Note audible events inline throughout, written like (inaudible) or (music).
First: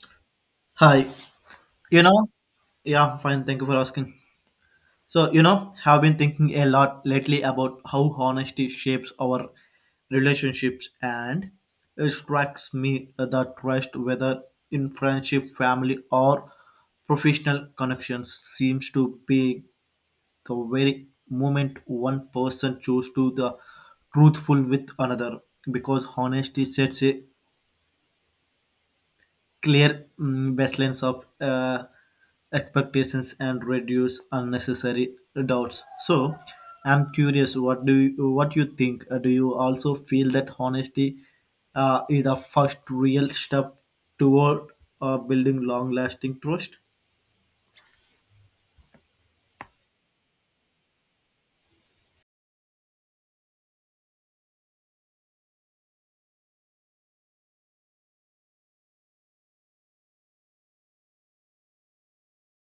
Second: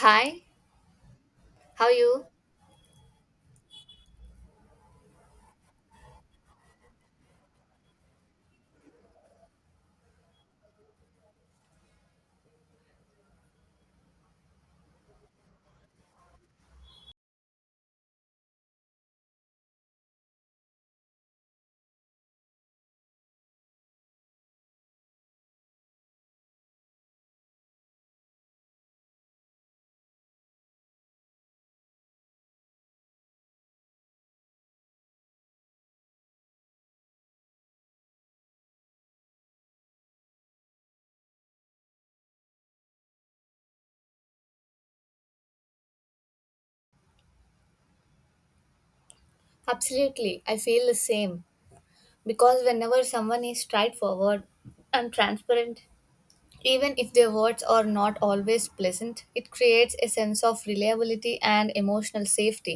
Hi, Hi, how are you you? know, yeah, I'm fine. Thank you for asking. So, have been thinking a lot lately about how honesty shapes our relationships, and it strikes me that trust, whether in friendship, family, or professional connections, seems to be the very moment one person chooses to the truthful with another because honesty sets a clear baselines of expectations and reduce unnecessary doubts. So I'm curious, what do you what you think. Do you also feel that honesty is the first real step toward building long lasting trust? Absolutely, I feel the same because whenever someone is straightforward and transparent, even if their words are not always pleasant, it creates a sense of reliability and emotional safety.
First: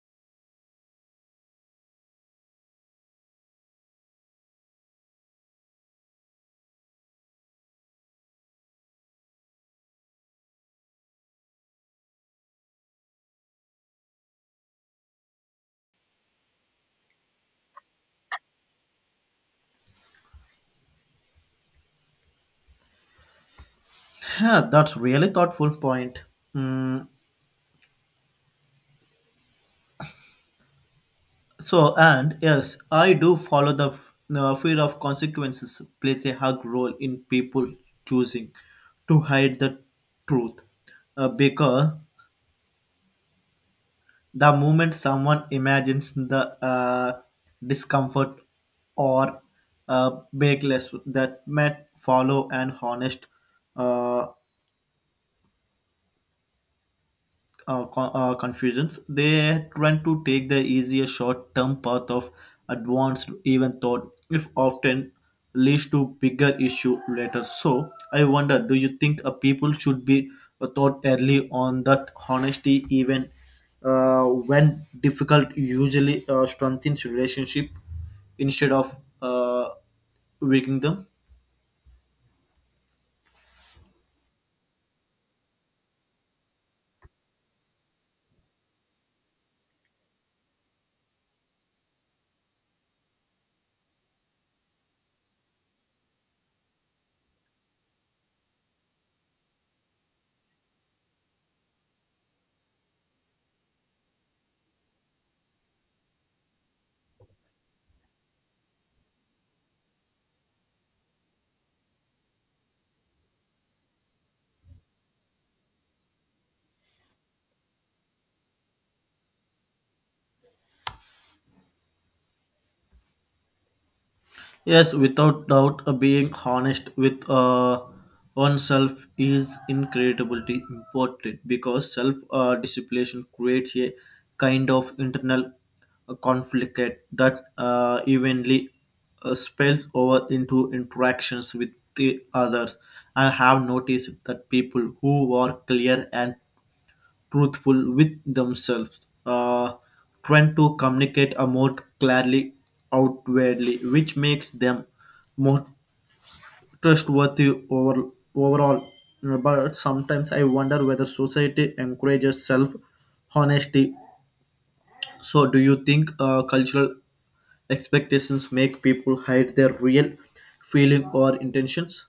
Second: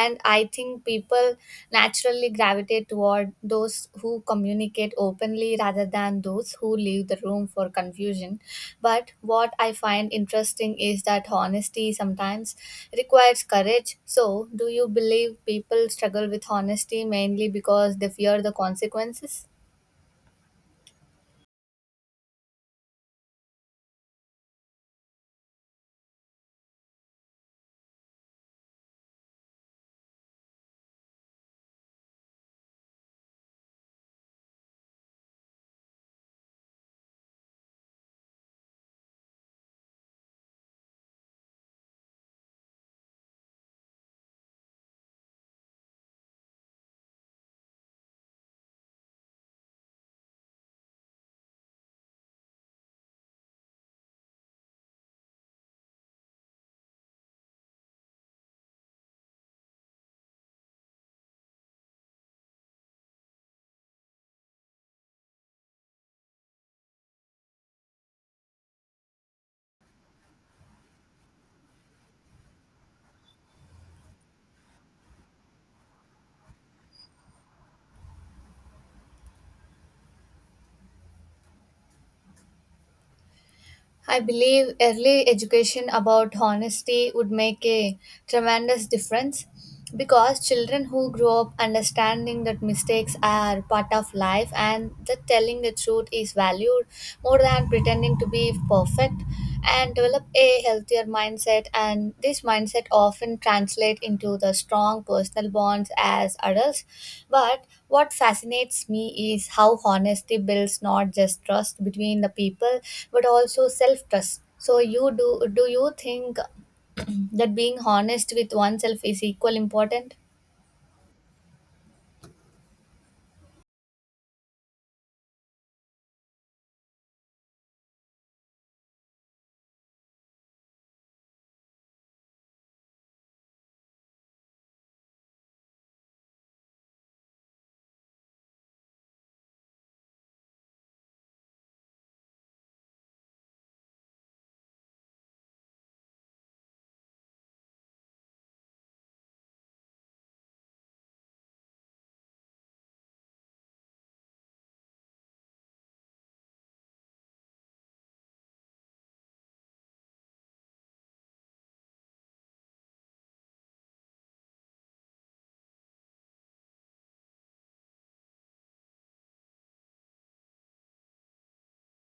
And I think people naturally gravitate toward those who communicate openly rather than those who leave the room for confusion. But what I find interesting is that honesty sometimes requires courage. So, do you believe people struggle with honesty mainly because they fear the consequences? That's really thoughtful point. Mm, and yes, I do follow the fear of consequences plays a hug role in people choosing to hide the truth. Because the moment someone imagines the discomfort or bakeless that might follow an honest uh, confusions. They tend to take the easier short-term path of advanced even thought, if often leads to bigger issue later. So I wonder, do you think a people should be thought early on that honesty, even when difficult, usually strengthens relationship instead of uh, weakening them? I believe early education about honesty would make a tremendous difference, because children who grow up understanding that mistakes are part of life and that telling the truth is valued more than pretending to be perfect and develop a healthier mindset, and this mindset often translate into the strong personal bonds as adults. But what fascinates me is how honesty builds not just trust between the people but also self trust. So you do do you think (clears throat) that being honest with oneself is equal important? Yes, without doubt, being honest with oneself is incredibly important because self discipline creates a kind of internal conflict that evenly spills over into interactions with the others. I have noticed that people who are clear and truthful with themselves, uh, trying to communicate a more clearly outwardly, which makes them more trustworthy overall. But sometimes I wonder whether society encourages self honesty. So, do you think cultural expectations make people hide their real feeling or intentions?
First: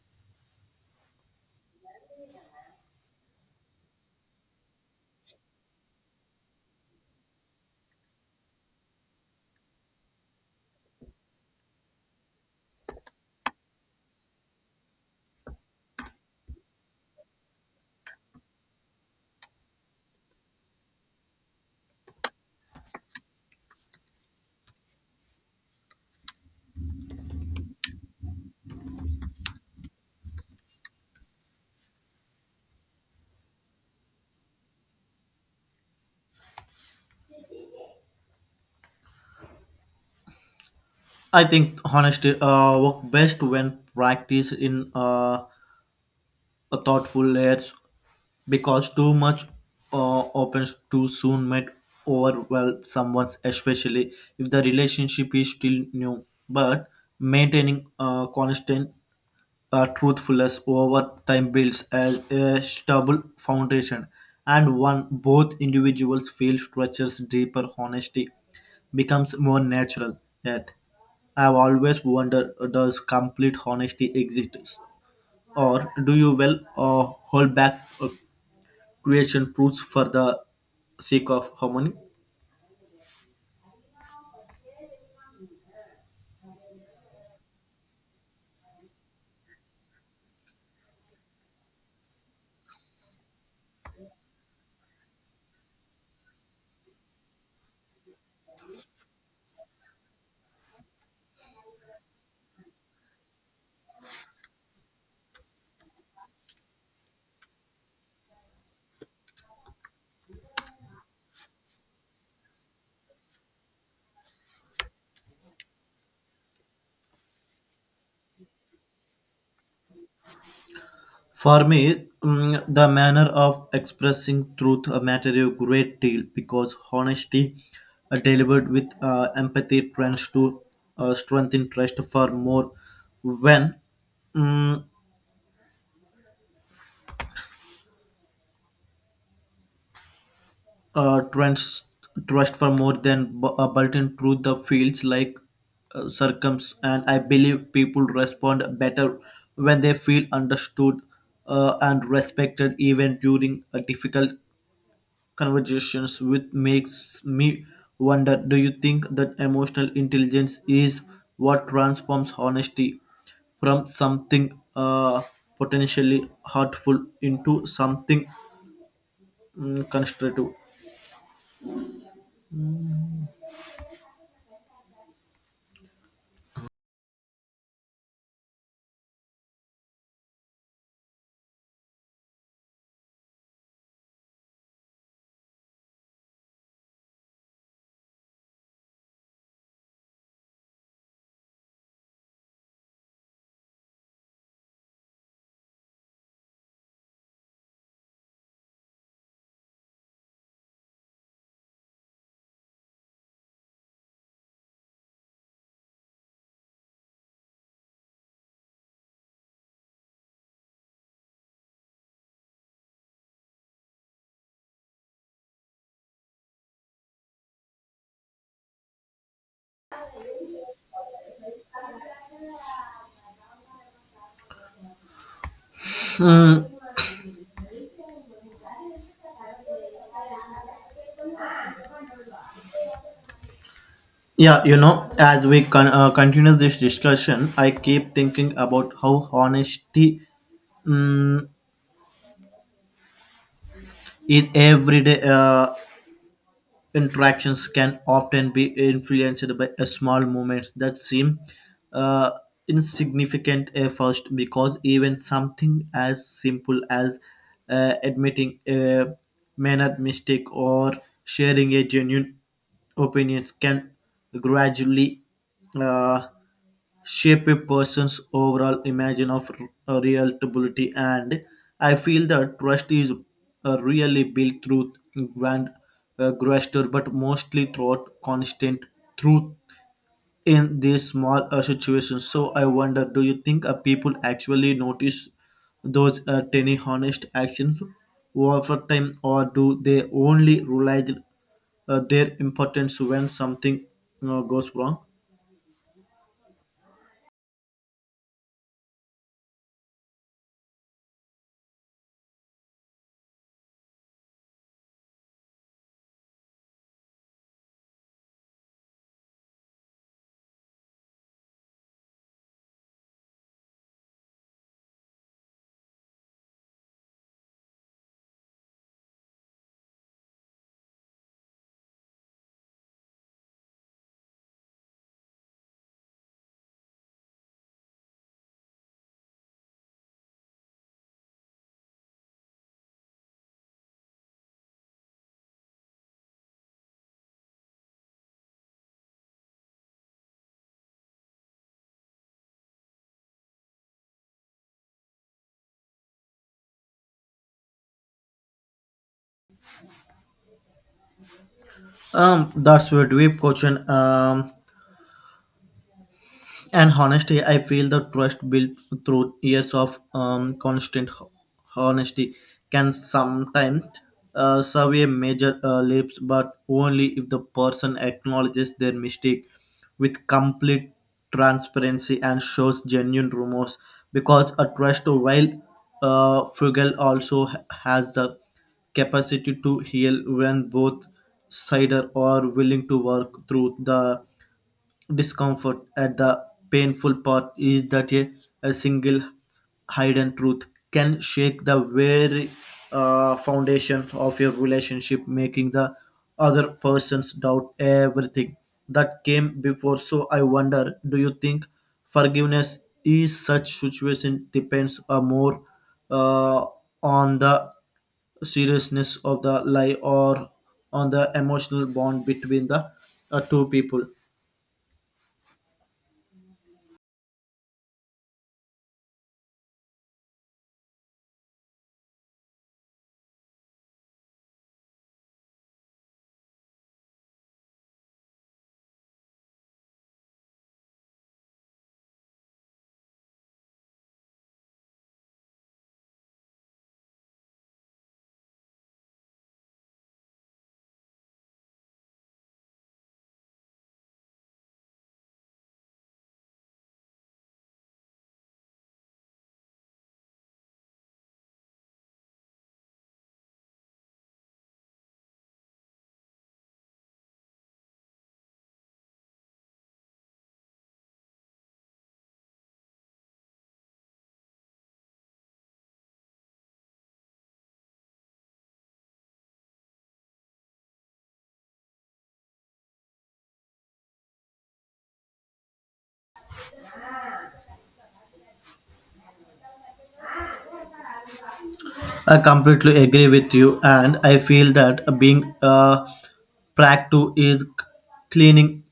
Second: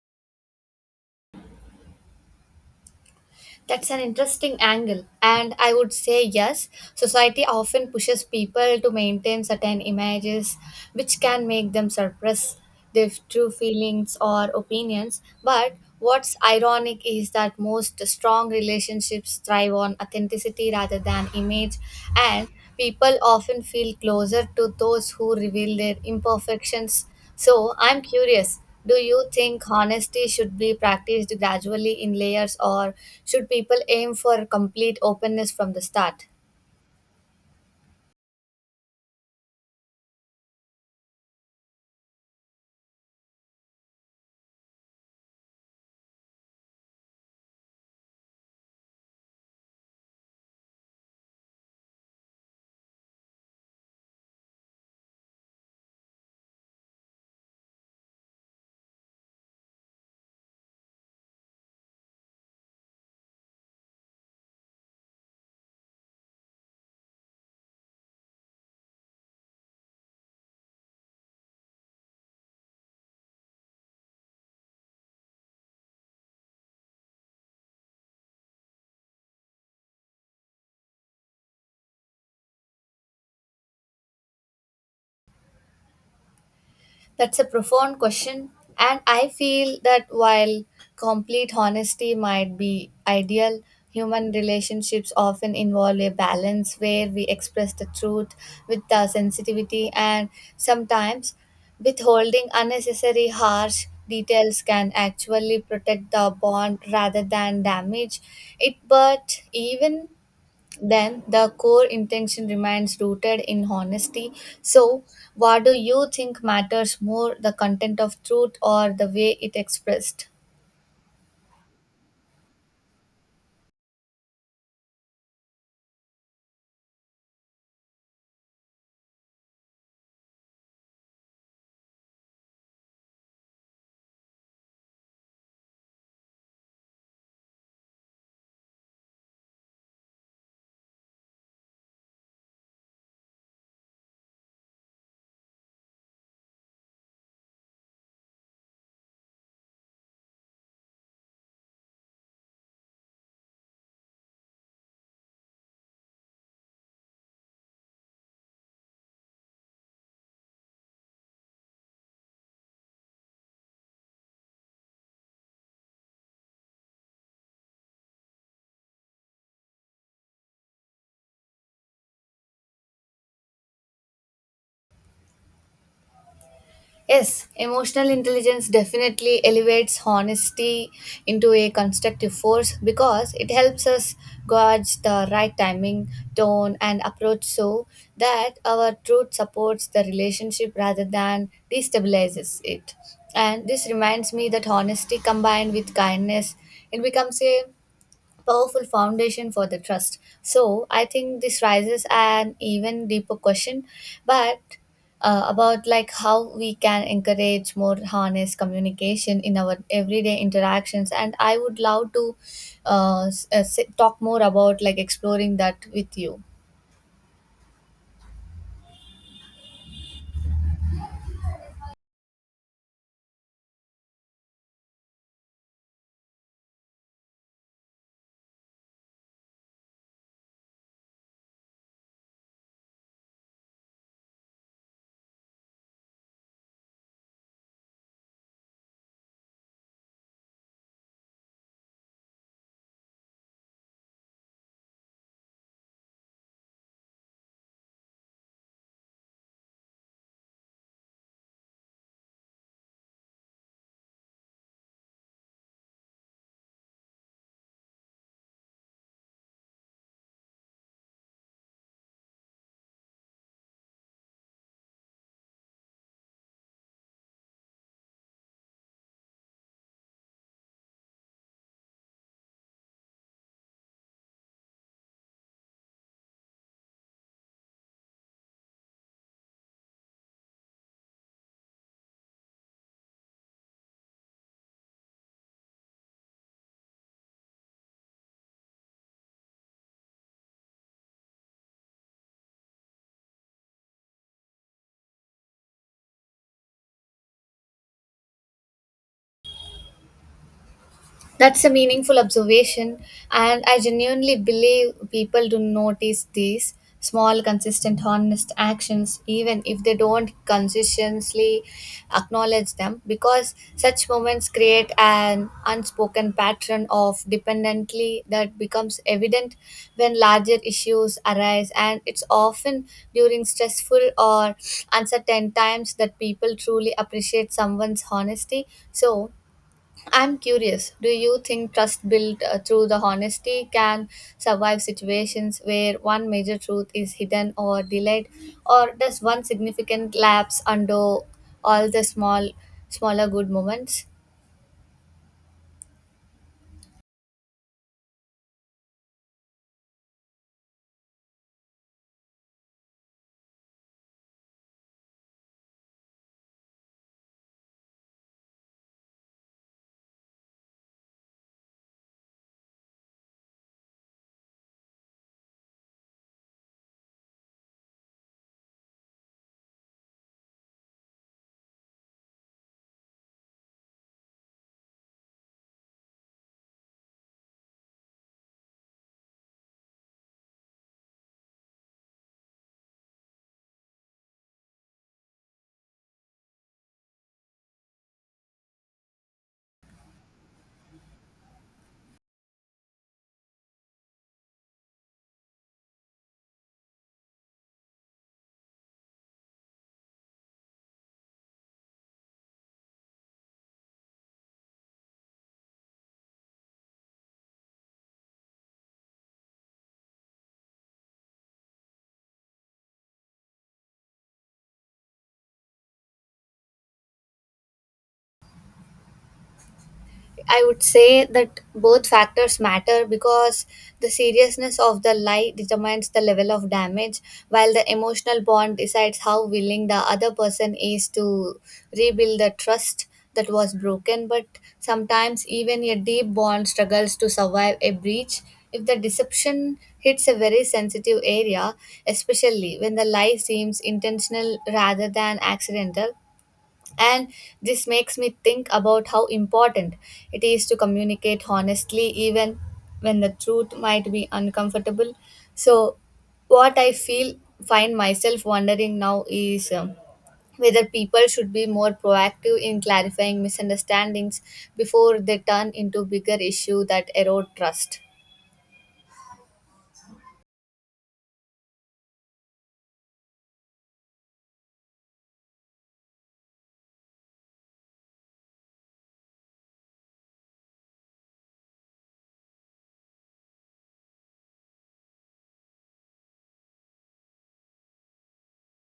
That's an interesting angle. And I would say yes, society often pushes people to maintain certain images, which can make them suppress their true feelings or opinions. But what's ironic is that most strong relationships thrive on authenticity rather than image, and people often feel closer to those who reveal their imperfections. So I'm curious. Do you think honesty should be practiced gradually in layers, or should people aim for complete openness from the start? I think honesty work best when practiced in a thoughtful layers because too much opens too soon might overwhelm someone, especially if the relationship is still new. But maintaining constant truthfulness over time builds a stable foundation, and one both individuals feel structures deeper honesty becomes more natural. Yet, I've always wondered, does complete honesty exist, or do you well hold back creation truths for the sake of harmony? That's a profound question, and I feel that while complete honesty might be ideal, human relationships often involve a balance where we express the truth with the sensitivity, and sometimes withholding unnecessary harsh details can actually protect the bond rather than damage it. But even then the core intention remains rooted in honesty. So, what do you think matters more, the content of truth or the way it expressed? For me, the manner of expressing truth matter a great deal because honesty delivered with empathy tends to strengthen trust for more when mm, uh, trans- trust for more than bulletin truth the fields like circums, and I believe people respond better when they feel understood and respected even during difficult conversations, which makes me wonder, do you think that emotional intelligence is what transforms honesty from something potentially hurtful into something constructive? Yes, emotional intelligence definitely elevates honesty into a constructive force because it helps us gauge the right timing, tone, and approach so that our truth supports the relationship rather than destabilizes it. And this reminds me that honesty combined with kindness, it becomes a powerful foundation for the trust. So I think this raises an even deeper question, but about like how we can encourage more honest communication in our everyday interactions. And I would love to talk more about like exploring that with you. Hmm, Yeah, as we continue this discussion, I keep thinking about how honesty mm in everyday interactions can often be influenced by a small moments that seem uh, insignificant at first, because even something as simple as admitting a minor mistake or sharing a genuine opinions can gradually uh, shape a person's overall image of reliability, and I feel that trust is really built through grand gesture but mostly through constant truth in these small situations. So I wonder, do you think people actually notice those tiny honest actions over time, or do they only realize their importance when something goes wrong? That's a meaningful observation, and I genuinely believe people do notice these small, consistent, honest actions, even if they don't consistently acknowledge them, because such moments create an unspoken pattern of dependently that becomes evident when larger issues arise, and it's often during stressful or uncertain times that people truly appreciate someone's honesty. So, I'm curious, do you think trust built through the honesty can survive situations where one major truth is hidden or delayed, or does one significant lapse undo all the smaller good moments? That's a deep question. And honestly, I feel the trust built through years of constant honesty can sometimes survey major leaps, but only if the person acknowledges their mistake with complete transparency and shows genuine remorse. Because a trust, while frugal, also has the capacity to heal when both sides are willing to work through the discomfort. At the painful part is that a single hidden truth can shake the very foundation of your relationship, making the other persons doubt everything that came before. So I wonder, do you think forgiveness is such situation depends more uh, on the seriousness of the lie or on the emotional bond between the two people? I would say that both factors matter because the seriousness of the lie determines the level of damage, while the emotional bond decides how willing the other person is to rebuild the trust that was broken. But sometimes, even a deep bond struggles to survive a breach if the deception hits a very sensitive area, especially when the lie seems intentional rather than accidental. And this makes me think about how important it is to communicate honestly, even when the truth might be uncomfortable. So, what I feel, find myself wondering now is whether people should be more proactive in clarifying misunderstandings before they turn into bigger issue that erode trust. I completely agree with you, and I feel that being a practice is cleaning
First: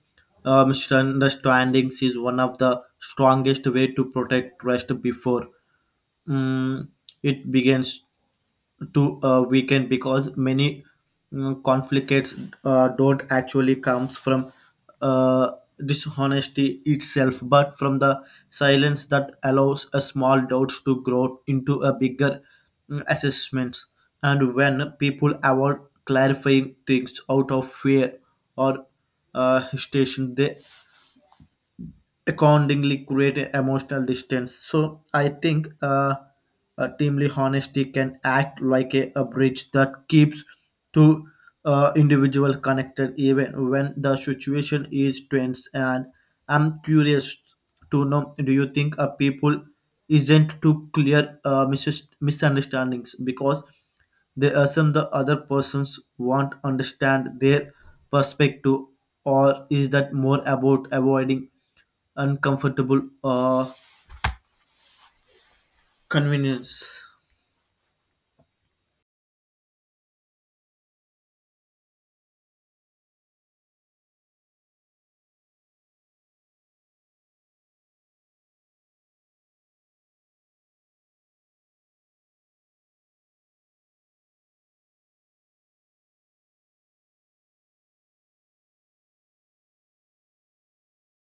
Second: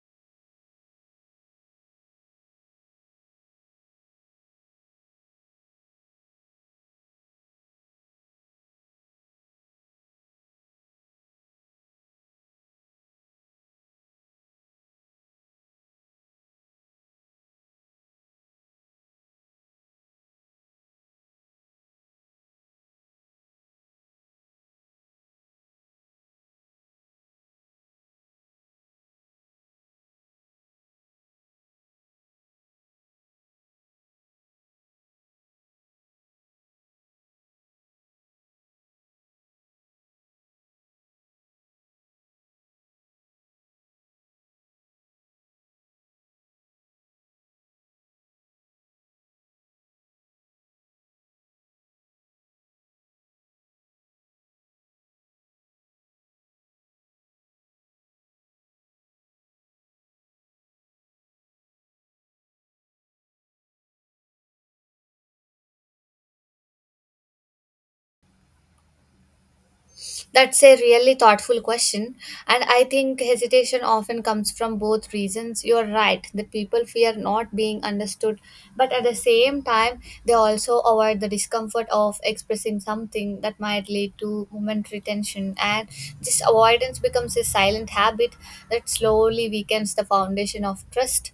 misunderstandings is one of the strongest way to protect trust before mm, it begins to a weekend, because many conflicts don't actually comes from uh, dishonesty itself but from the silence that allows a small doubts to grow into a bigger assessments, and when people avoid clarifying things out of fear or hesitation, they accordingly create a emotional distance. So I think teamly honesty can act like a bridge that keeps two individual connected even when the situation is tense, and I'm curious to know, do you think a people isn't to clear misunderstandings because they assume the other persons won't understand their perspective, or is that more about avoiding uncomfortable convenience? That's a really thoughtful question, and I think hesitation often comes from both reasons. You're right that people fear not being understood, but at the same time, they also avoid the discomfort of expressing something that might lead to momentary tension. And this avoidance becomes a silent habit that slowly weakens the foundation of trust,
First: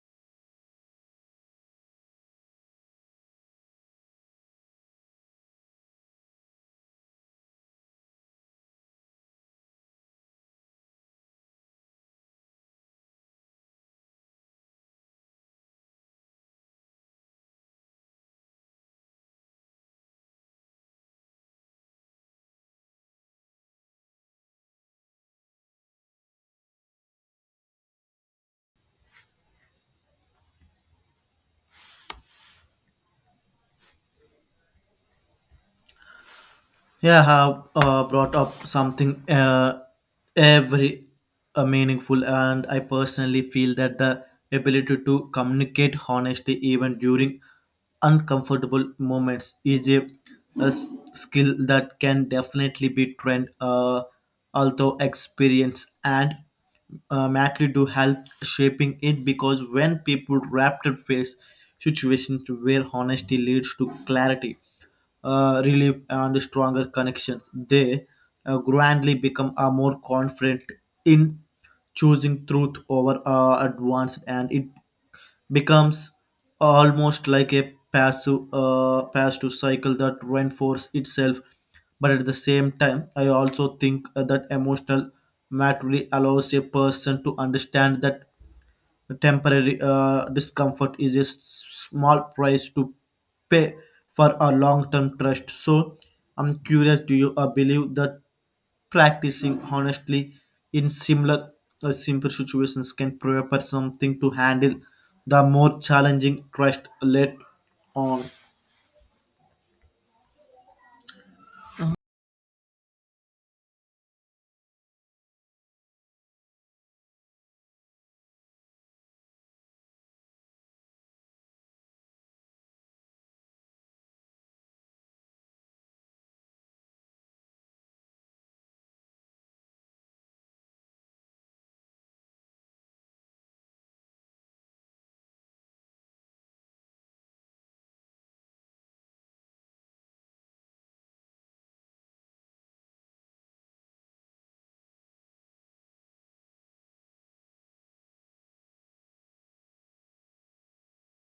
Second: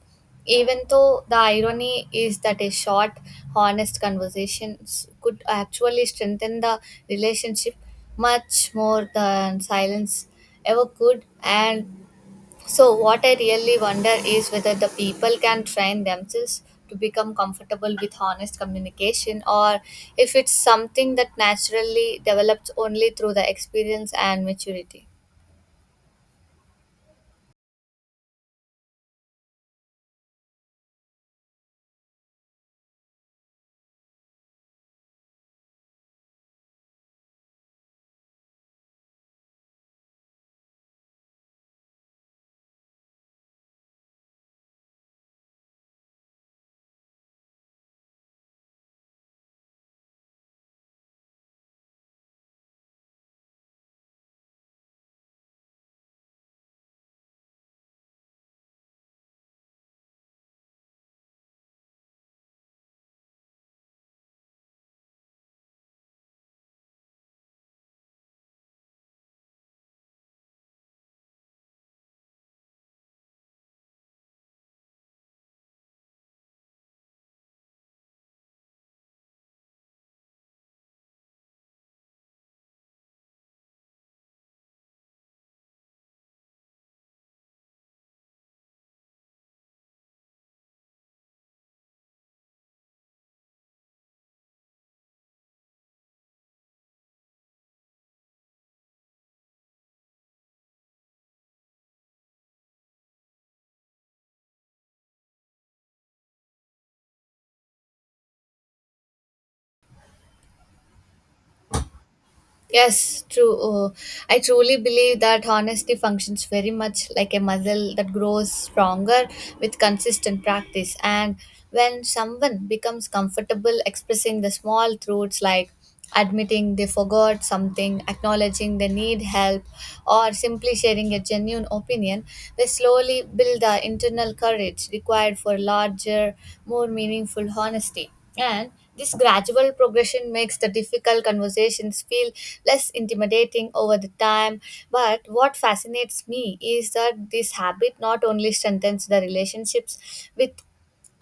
even though the irony is that a short, honest conversations could actually strengthen the relationship much more than silence ever could. And so, what I really wonder is whether the people can train themselves to become comfortable with honest communication, or if it's something that naturally develops only through the experience and maturity. Yeah, have brought up something every meaningful, and I personally feel that the ability to communicate honestly even during uncomfortable moments is skill that can definitely be trained. Although experience and Matley do help shaping it, because when people rapid face situations where honesty leads to clarity, relief and stronger connections, they gradually become more confident in choosing truth over advance, and it becomes almost like a passive cycle that reinforces itself. But at the same time, I also think that emotional maturity allows a person to understand that temporary discomfort is small price to pay for a long term trust. So, I'm curious, do you believe that practicing honestly in similar simple situations can prepare something to handle the more challenging trust later on? Yes, true. I truly believe that honesty functions very much like a muscle that grows stronger with consistent practice. And when someone becomes comfortable expressing the small truths, like admitting they forgot something, acknowledging they need help, or simply sharing a genuine opinion, they slowly build the internal courage required for larger, more meaningful honesty. And this gradual progression makes the difficult conversations feel less intimidating over the time. But what fascinates me is that this habit not only strengthens the relationships with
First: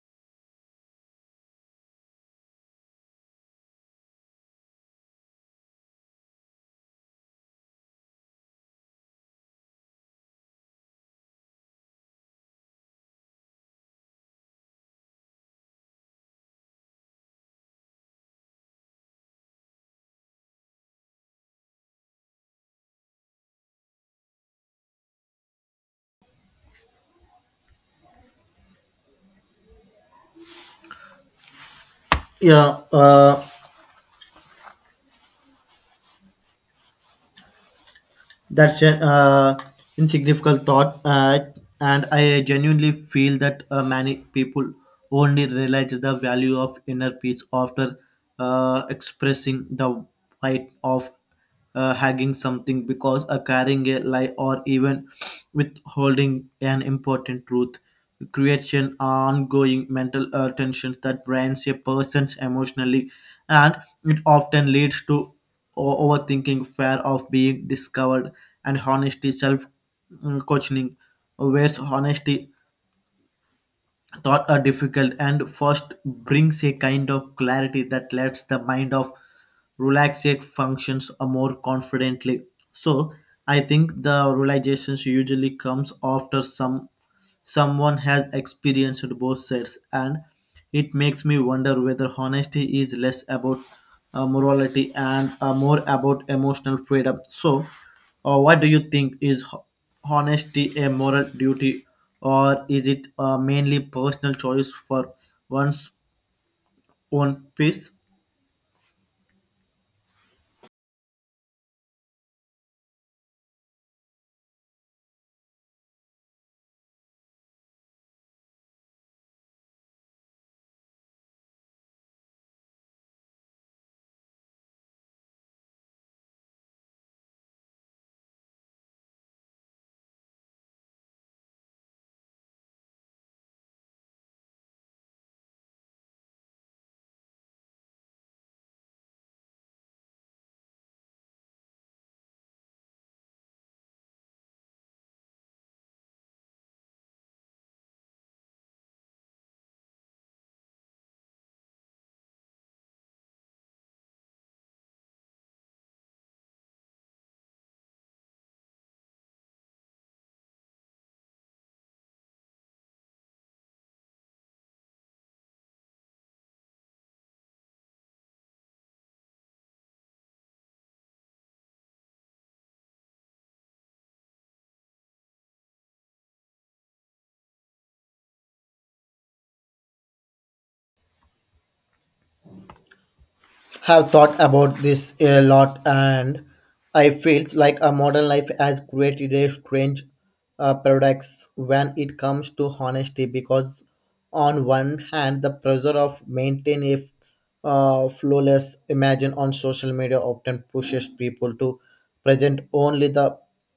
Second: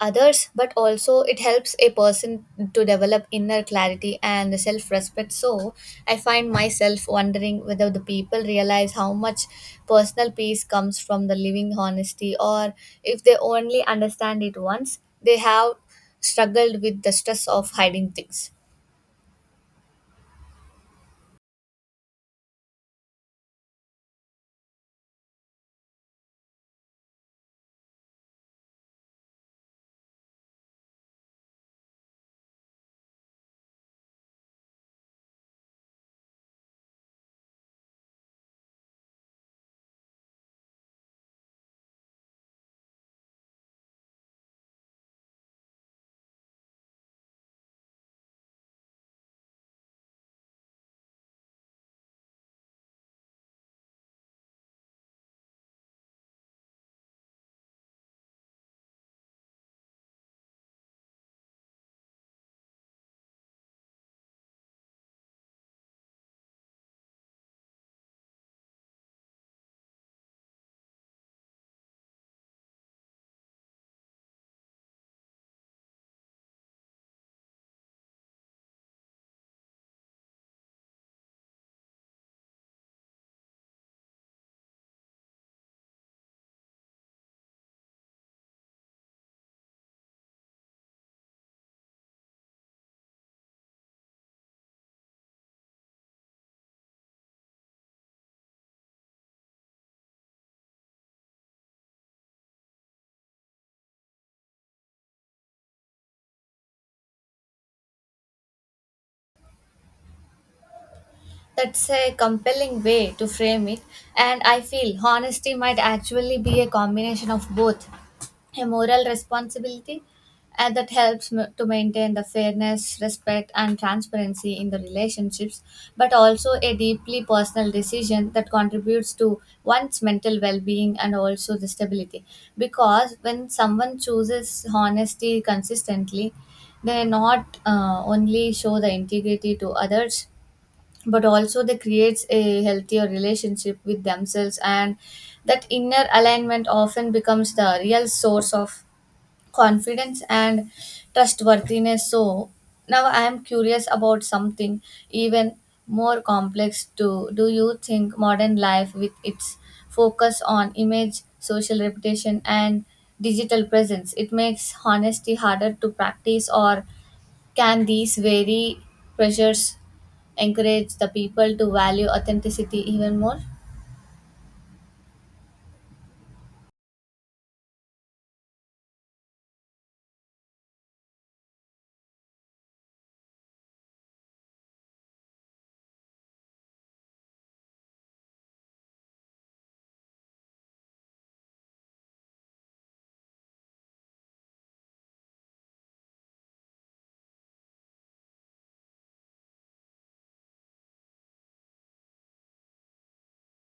others, but also it helps a person to develop inner clarity and self respect. So I find myself wondering whether the people realize how much personal peace comes from the living honesty, or if they only understand it once they have struggled with the stress of hiding things. Yeah, that's an insignificant thought, and I genuinely feel that many people only realize the value of inner peace after expressing the right of hugging something, because carrying a lie or even withholding an important truth creates an ongoing mental tension that drains a person's emotionally, and it often leads to overthinking, fear of being discovered, and honesty, self questioning, where's honesty thought are difficult and first brings a kind of clarity that lets the mind of relax, it functions a more confidently. So I think the realizations usually comes after someone has experienced both sides, and it makes me wonder whether honesty is less about morality and more about emotional freedom. So, or what do you think is honesty a moral duty, or is it mainly personal choice for one's own peace? That's a compelling way to frame it, and I feel honesty might actually be a combination of both a moral responsibility and that helps to maintain the fairness, respect, and transparency in the relationships, but also a deeply personal decision that contributes to one's mental well being and also the stability. Because when someone chooses honesty consistently, they not only show the integrity to others, but also they creates a healthier relationship with themselves, and that inner alignment often becomes the real source of confidence and trustworthiness. So now I am curious about something even more complex too. Do you think modern life with its focus on image, social reputation, and digital presence, it makes honesty harder to practice, or can these very pressures encourage the people to value authenticity even more? Have thought about this a lot, and I feel like a modern life has created a strange paradox when it comes to honesty. Because on one hand, the pressure of maintaining flawless image on social media often pushes people to present only the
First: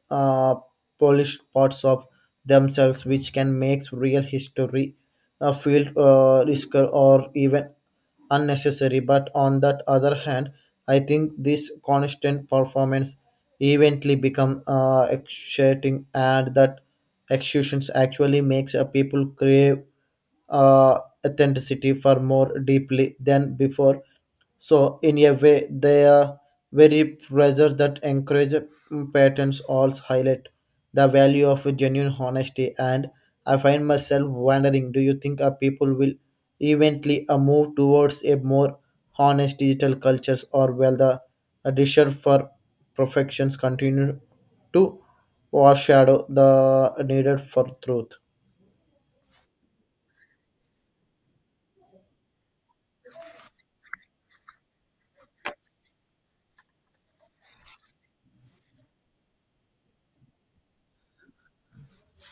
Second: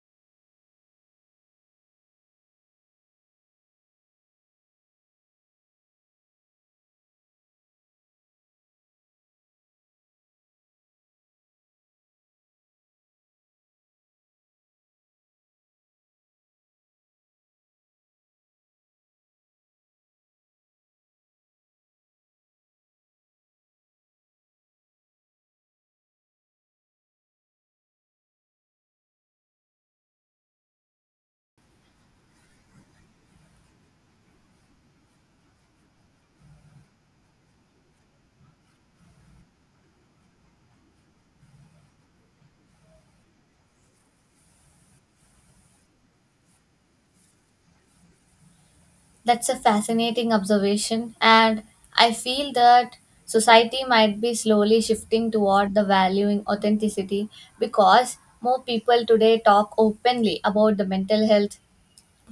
uh, polished parts of themselves, which can make real history feel risker or even unnecessary. But on that other hand, I think this constant performance eventually become exciting, and that executions actually makes a people crave uh, authenticity for more deeply than before. So in a way, they are very pressure that encourage patterns also highlight the value of a genuine honesty. And I find myself wondering, do you think our people will eventually move towards a more honest digital cultures, or will the desire for perfections continue to overshadow the needed for truth? That's a fascinating observation, and I feel that society might be slowly shifting toward the valuing authenticity, because more people today talk openly about the mental health,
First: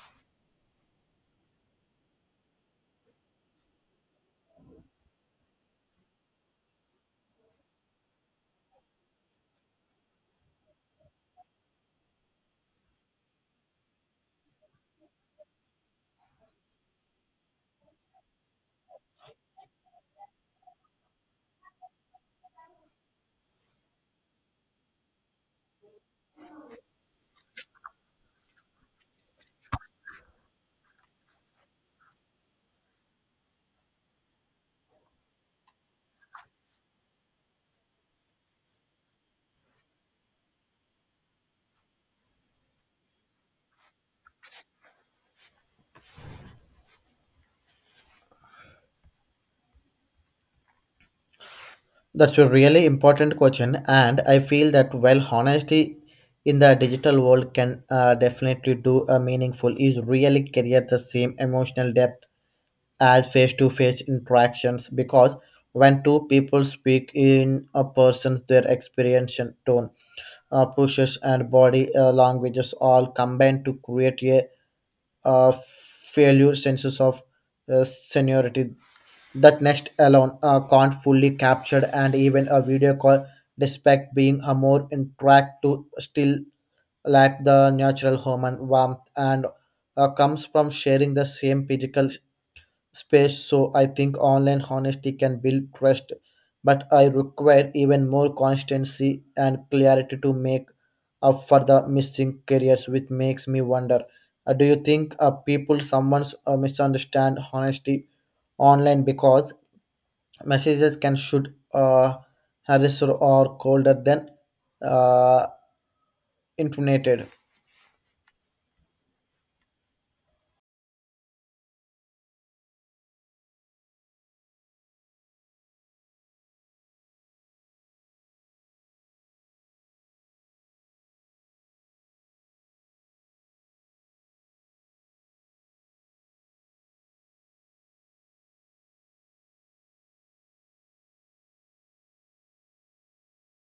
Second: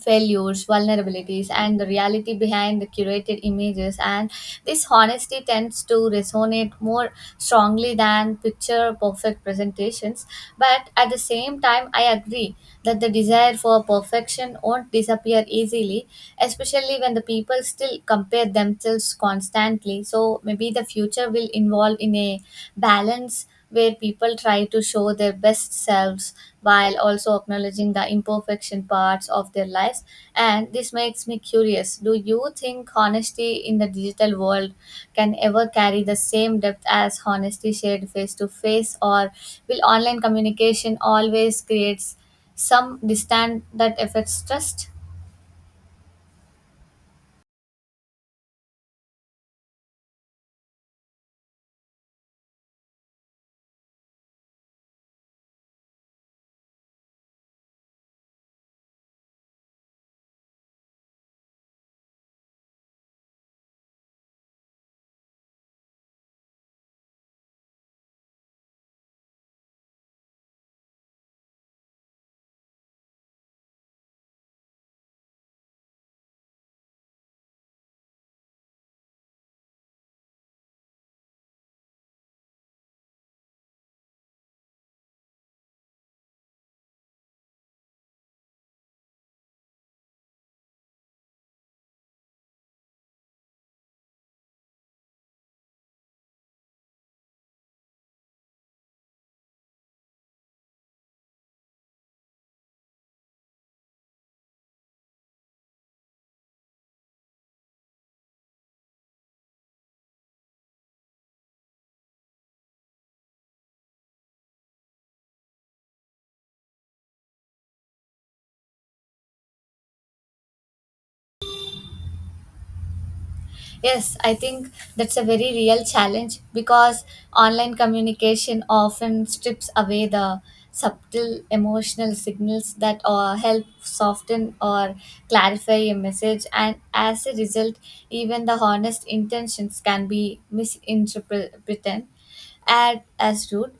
failures, vulnerabilities, and the reality behind the curated images. And this honesty tends to resonate more strongly than picture perfect presentations. But at the same time, I agree that the desire for perfection won't disappear easily, especially when the people still compare themselves constantly. So maybe the future will involve in a balance where people try to show their best selves while also acknowledging the imperfection parts of their lives. And this makes me curious, do you think honesty in the digital world can ever carry the same depth as honesty shared face to face, or will online communication always creates some distance that affects trust? That's a really important question, and I feel that while honesty in the digital world can definitely do a meaningful, is really carry the same emotional depth as face-to-face interactions. Because when two people speak in a person's, their experience and tone, pushes, and body languages all combine to create a failure senses of seniority that next alone can't fully capture, and even a video call despite being a more interact to still lack the natural human warmth and comes from sharing the same physical space. So I think online honesty can build trust, but I require even more constancy and clarity to make up for the missing careers, which makes me wonder, do you think people someone's misunderstand honesty online because messages can should harass or colder than uh, intimated? Yes, I think that's a very real challenge because online communication often strips away the subtle emotional signals that help soften or clarify a message, and as a result, even the honest intentions can be misinterpreted and as rude,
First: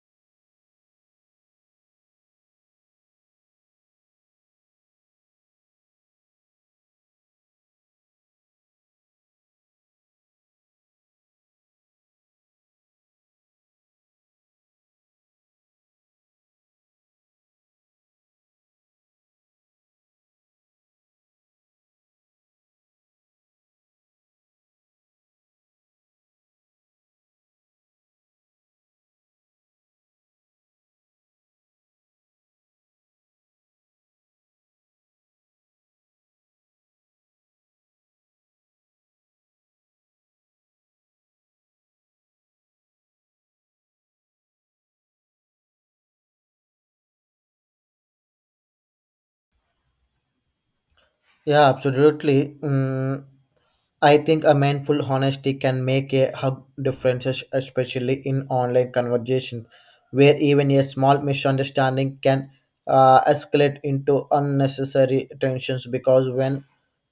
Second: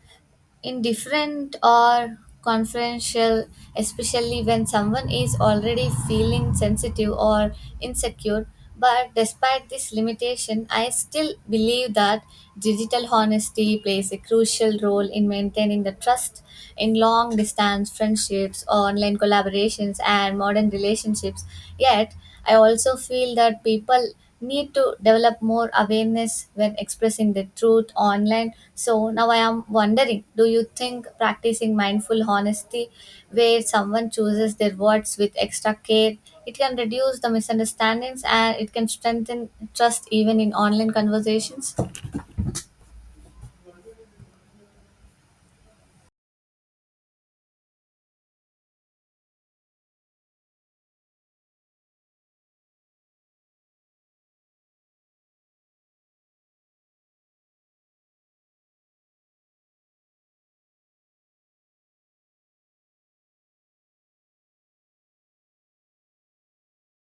indifferent, or confidential, especially when someone is already feeling sensitive or insecure. But despite this limitation, I still believe that digital honesty plays a crucial role in maintaining the trust in long distance friendships, online collaborations, and modern relationships. Yet, I also feel that people need to develop more awareness when expressing the truth online. So now I am wondering, do you think practicing mindful honesty, where someone chooses their words with extra care, it can reduce the misunderstandings and it can strengthen trust even in online conversations? Yeah, absolutely. I think a mindful honesty can make a hug differences, especially in online conversations, where even a small misunderstanding can escalate into unnecessary tensions. Because when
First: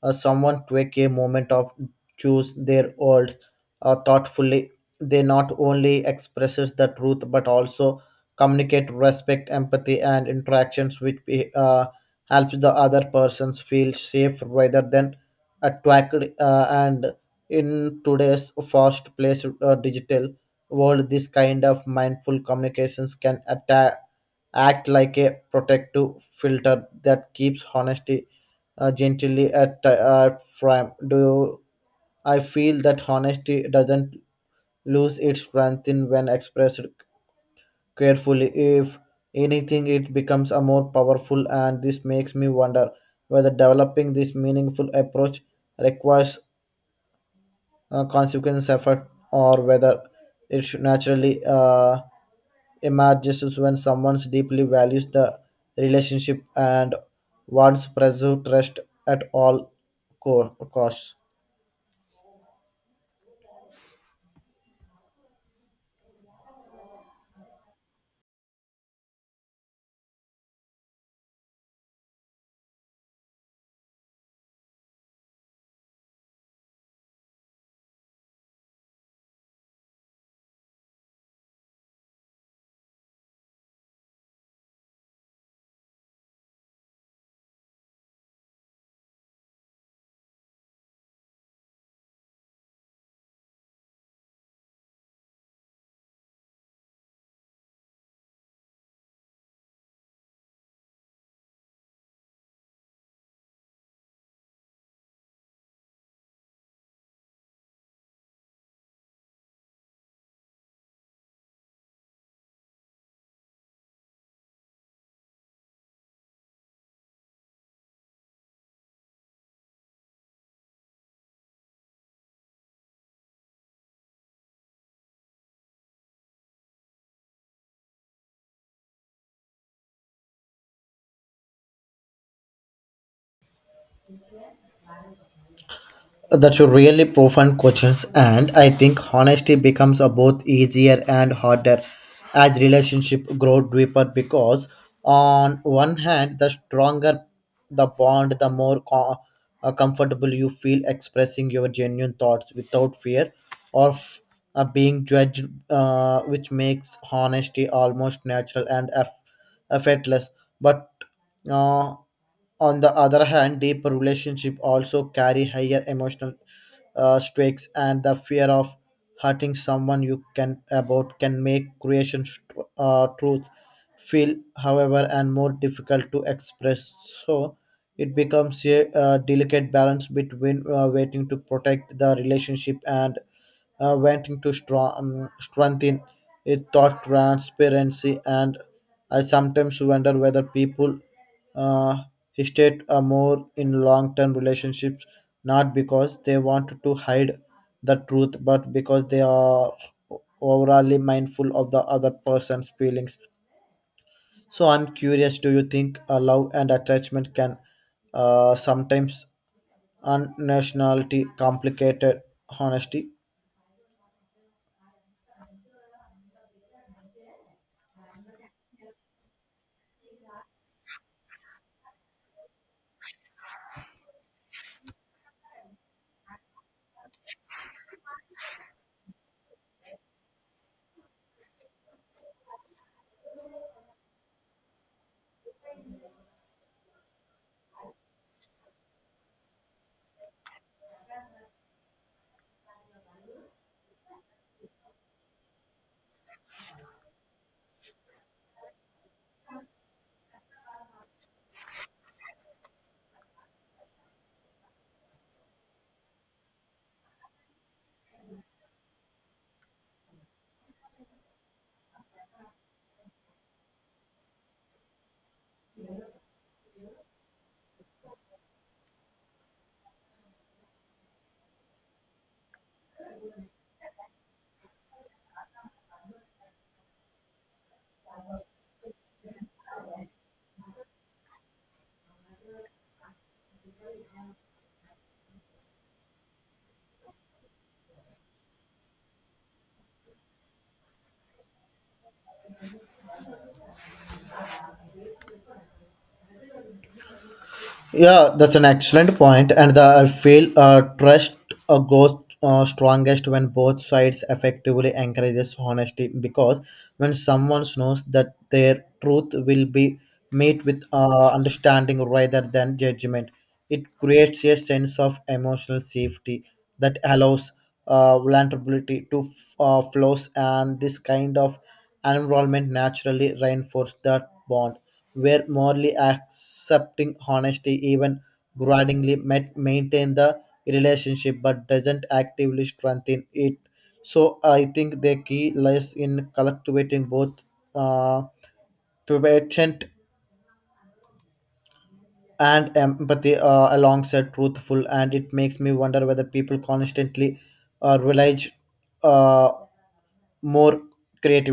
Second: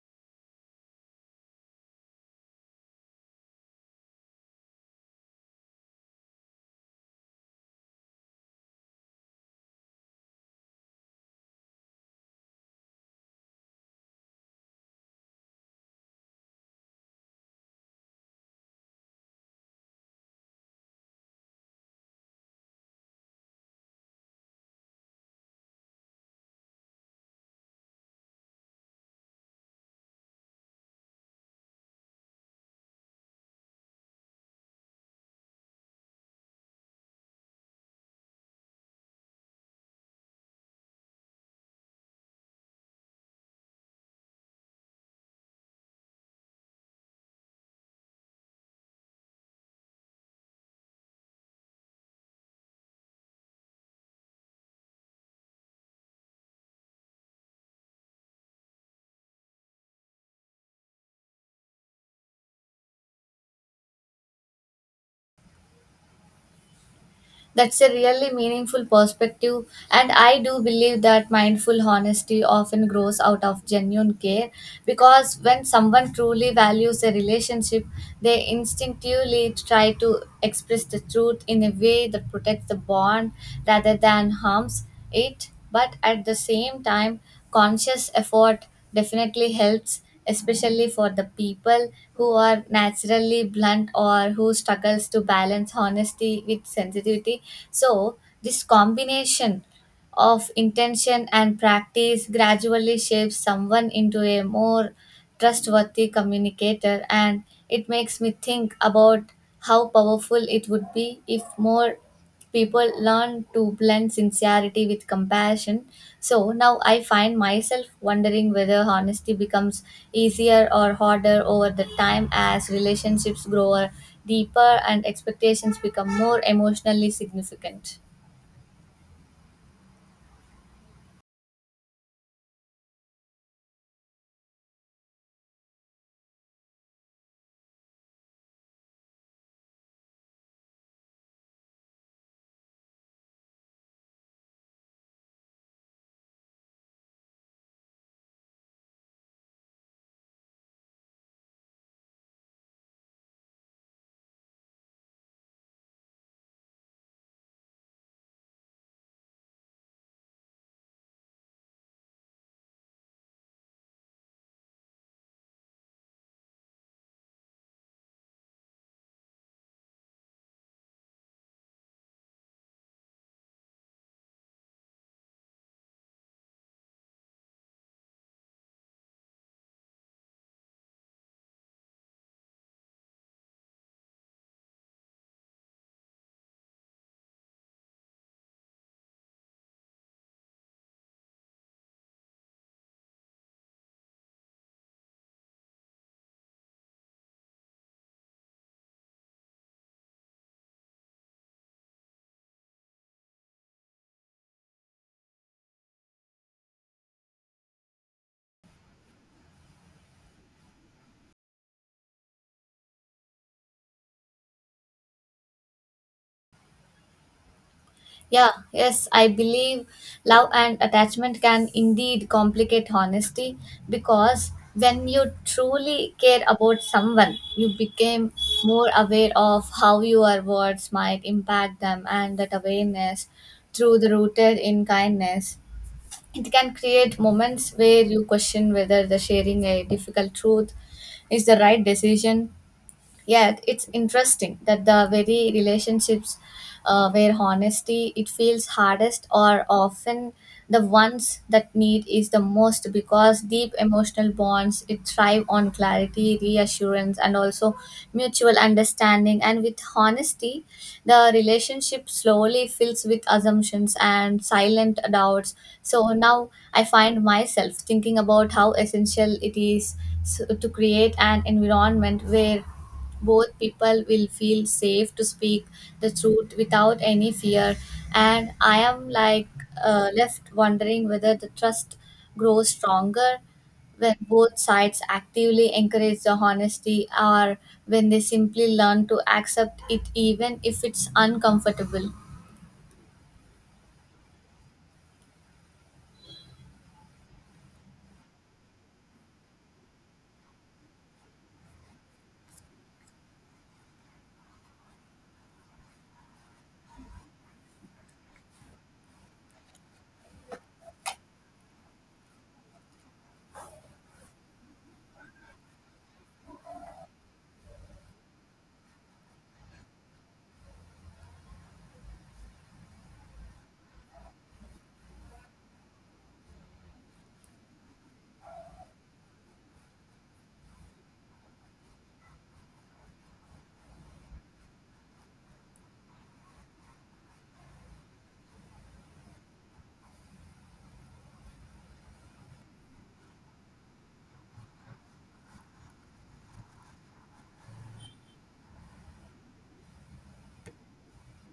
someone take a moment of choose their words thoughtfully, they not only expresses the truth but also communicate respect, empathy, and interactions, which uh, helps the other persons feel safe rather than attract and in today's fast paced digital world, this kind of mindful communications can attack, act like a protective filter that keeps honesty gently at frame. I feel that honesty doesn't lose its strength in when expressed carefully. If anything, it becomes a more powerful, and this makes me wonder whether developing this meaningful approach requires consequence effort, or whether it should naturally emerges when someone deeply values the relationship and wants preserve trust at all costs. That's a really meaningful perspective, and I do believe that mindful honesty often grows out of genuine care, because when someone truly values a relationship, they instinctively try to express the truth in a way that protects the bond rather than harms it. But at the same time, conscious effort definitely helps, especially for the people who are naturally blunt or who struggles to balance honesty with sensitivity. So this combination of intention and practice gradually shapes someone into a more trustworthy communicator, and it makes me think about how powerful it would be if more people learn to blend sincerity with compassion. So now I find myself wondering whether honesty becomes easier or harder over the time as relationships grow deeper and expectations become more emotionally significant. That's a really profound questions, and I think honesty becomes a both easier and harder as relationship grow deeper. Because on one hand, the stronger the bond, the more comfortable you feel expressing your genuine thoughts without fear of being judged, which makes honesty almost natural and effortless. But uh, on the other hand, deep relationships also carry higher emotional stakes, and the fear of hurting someone you can about can make creation truth feel, however, and more difficult to express. So it becomes a delicate balance between waiting to protect the relationship and wanting to strong, strengthen it thought transparency, and I sometimes wonder whether people uh, He stayed more in long-term relationships, not because they want to hide the truth, but because they are overly mindful of the other person's feelings. So I'm curious, do you think love and attachment can sometimes unnationality complicated honesty? Yeah, yes, I believe love and attachment can indeed complicate honesty, because when you truly care about someone, you became more aware of how your words might impact them, and that awareness, through the rooted in kindness, it can create moments where you question whether the sharing a difficult truth is the right decision. Yet it's interesting that the very relationships where honesty it feels hardest are often the ones that need is the most, because deep emotional bonds it thrive on clarity, reassurance, and also mutual understanding. And with honesty, the relationship slowly fills with assumptions and silent doubts. So now I find myself thinking about how essential it is to create an environment where both people will feel safe to speak the truth without any fear. And I am like left wondering whether the trust grows stronger when both sides actively encourage the honesty, or when they simply learn to accept it even if it's uncomfortable. Yeah, that's an excellent point, and the, I feel trust goes strongest when both sides effectively encourages honesty. Because when someone knows that their truth will be met with understanding rather than judgment, it creates a sense of emotional safety that allows vulnerability to flows, and this kind of environment naturally reinforces that bond where morally accepting honesty, even grudgingly, met maintain the relationship but doesn't actively strengthen it. So I think the key lies in cultivating both uh, patient and empathy alongside truthful, and it makes me wonder whether people constantly rely uh, more creativity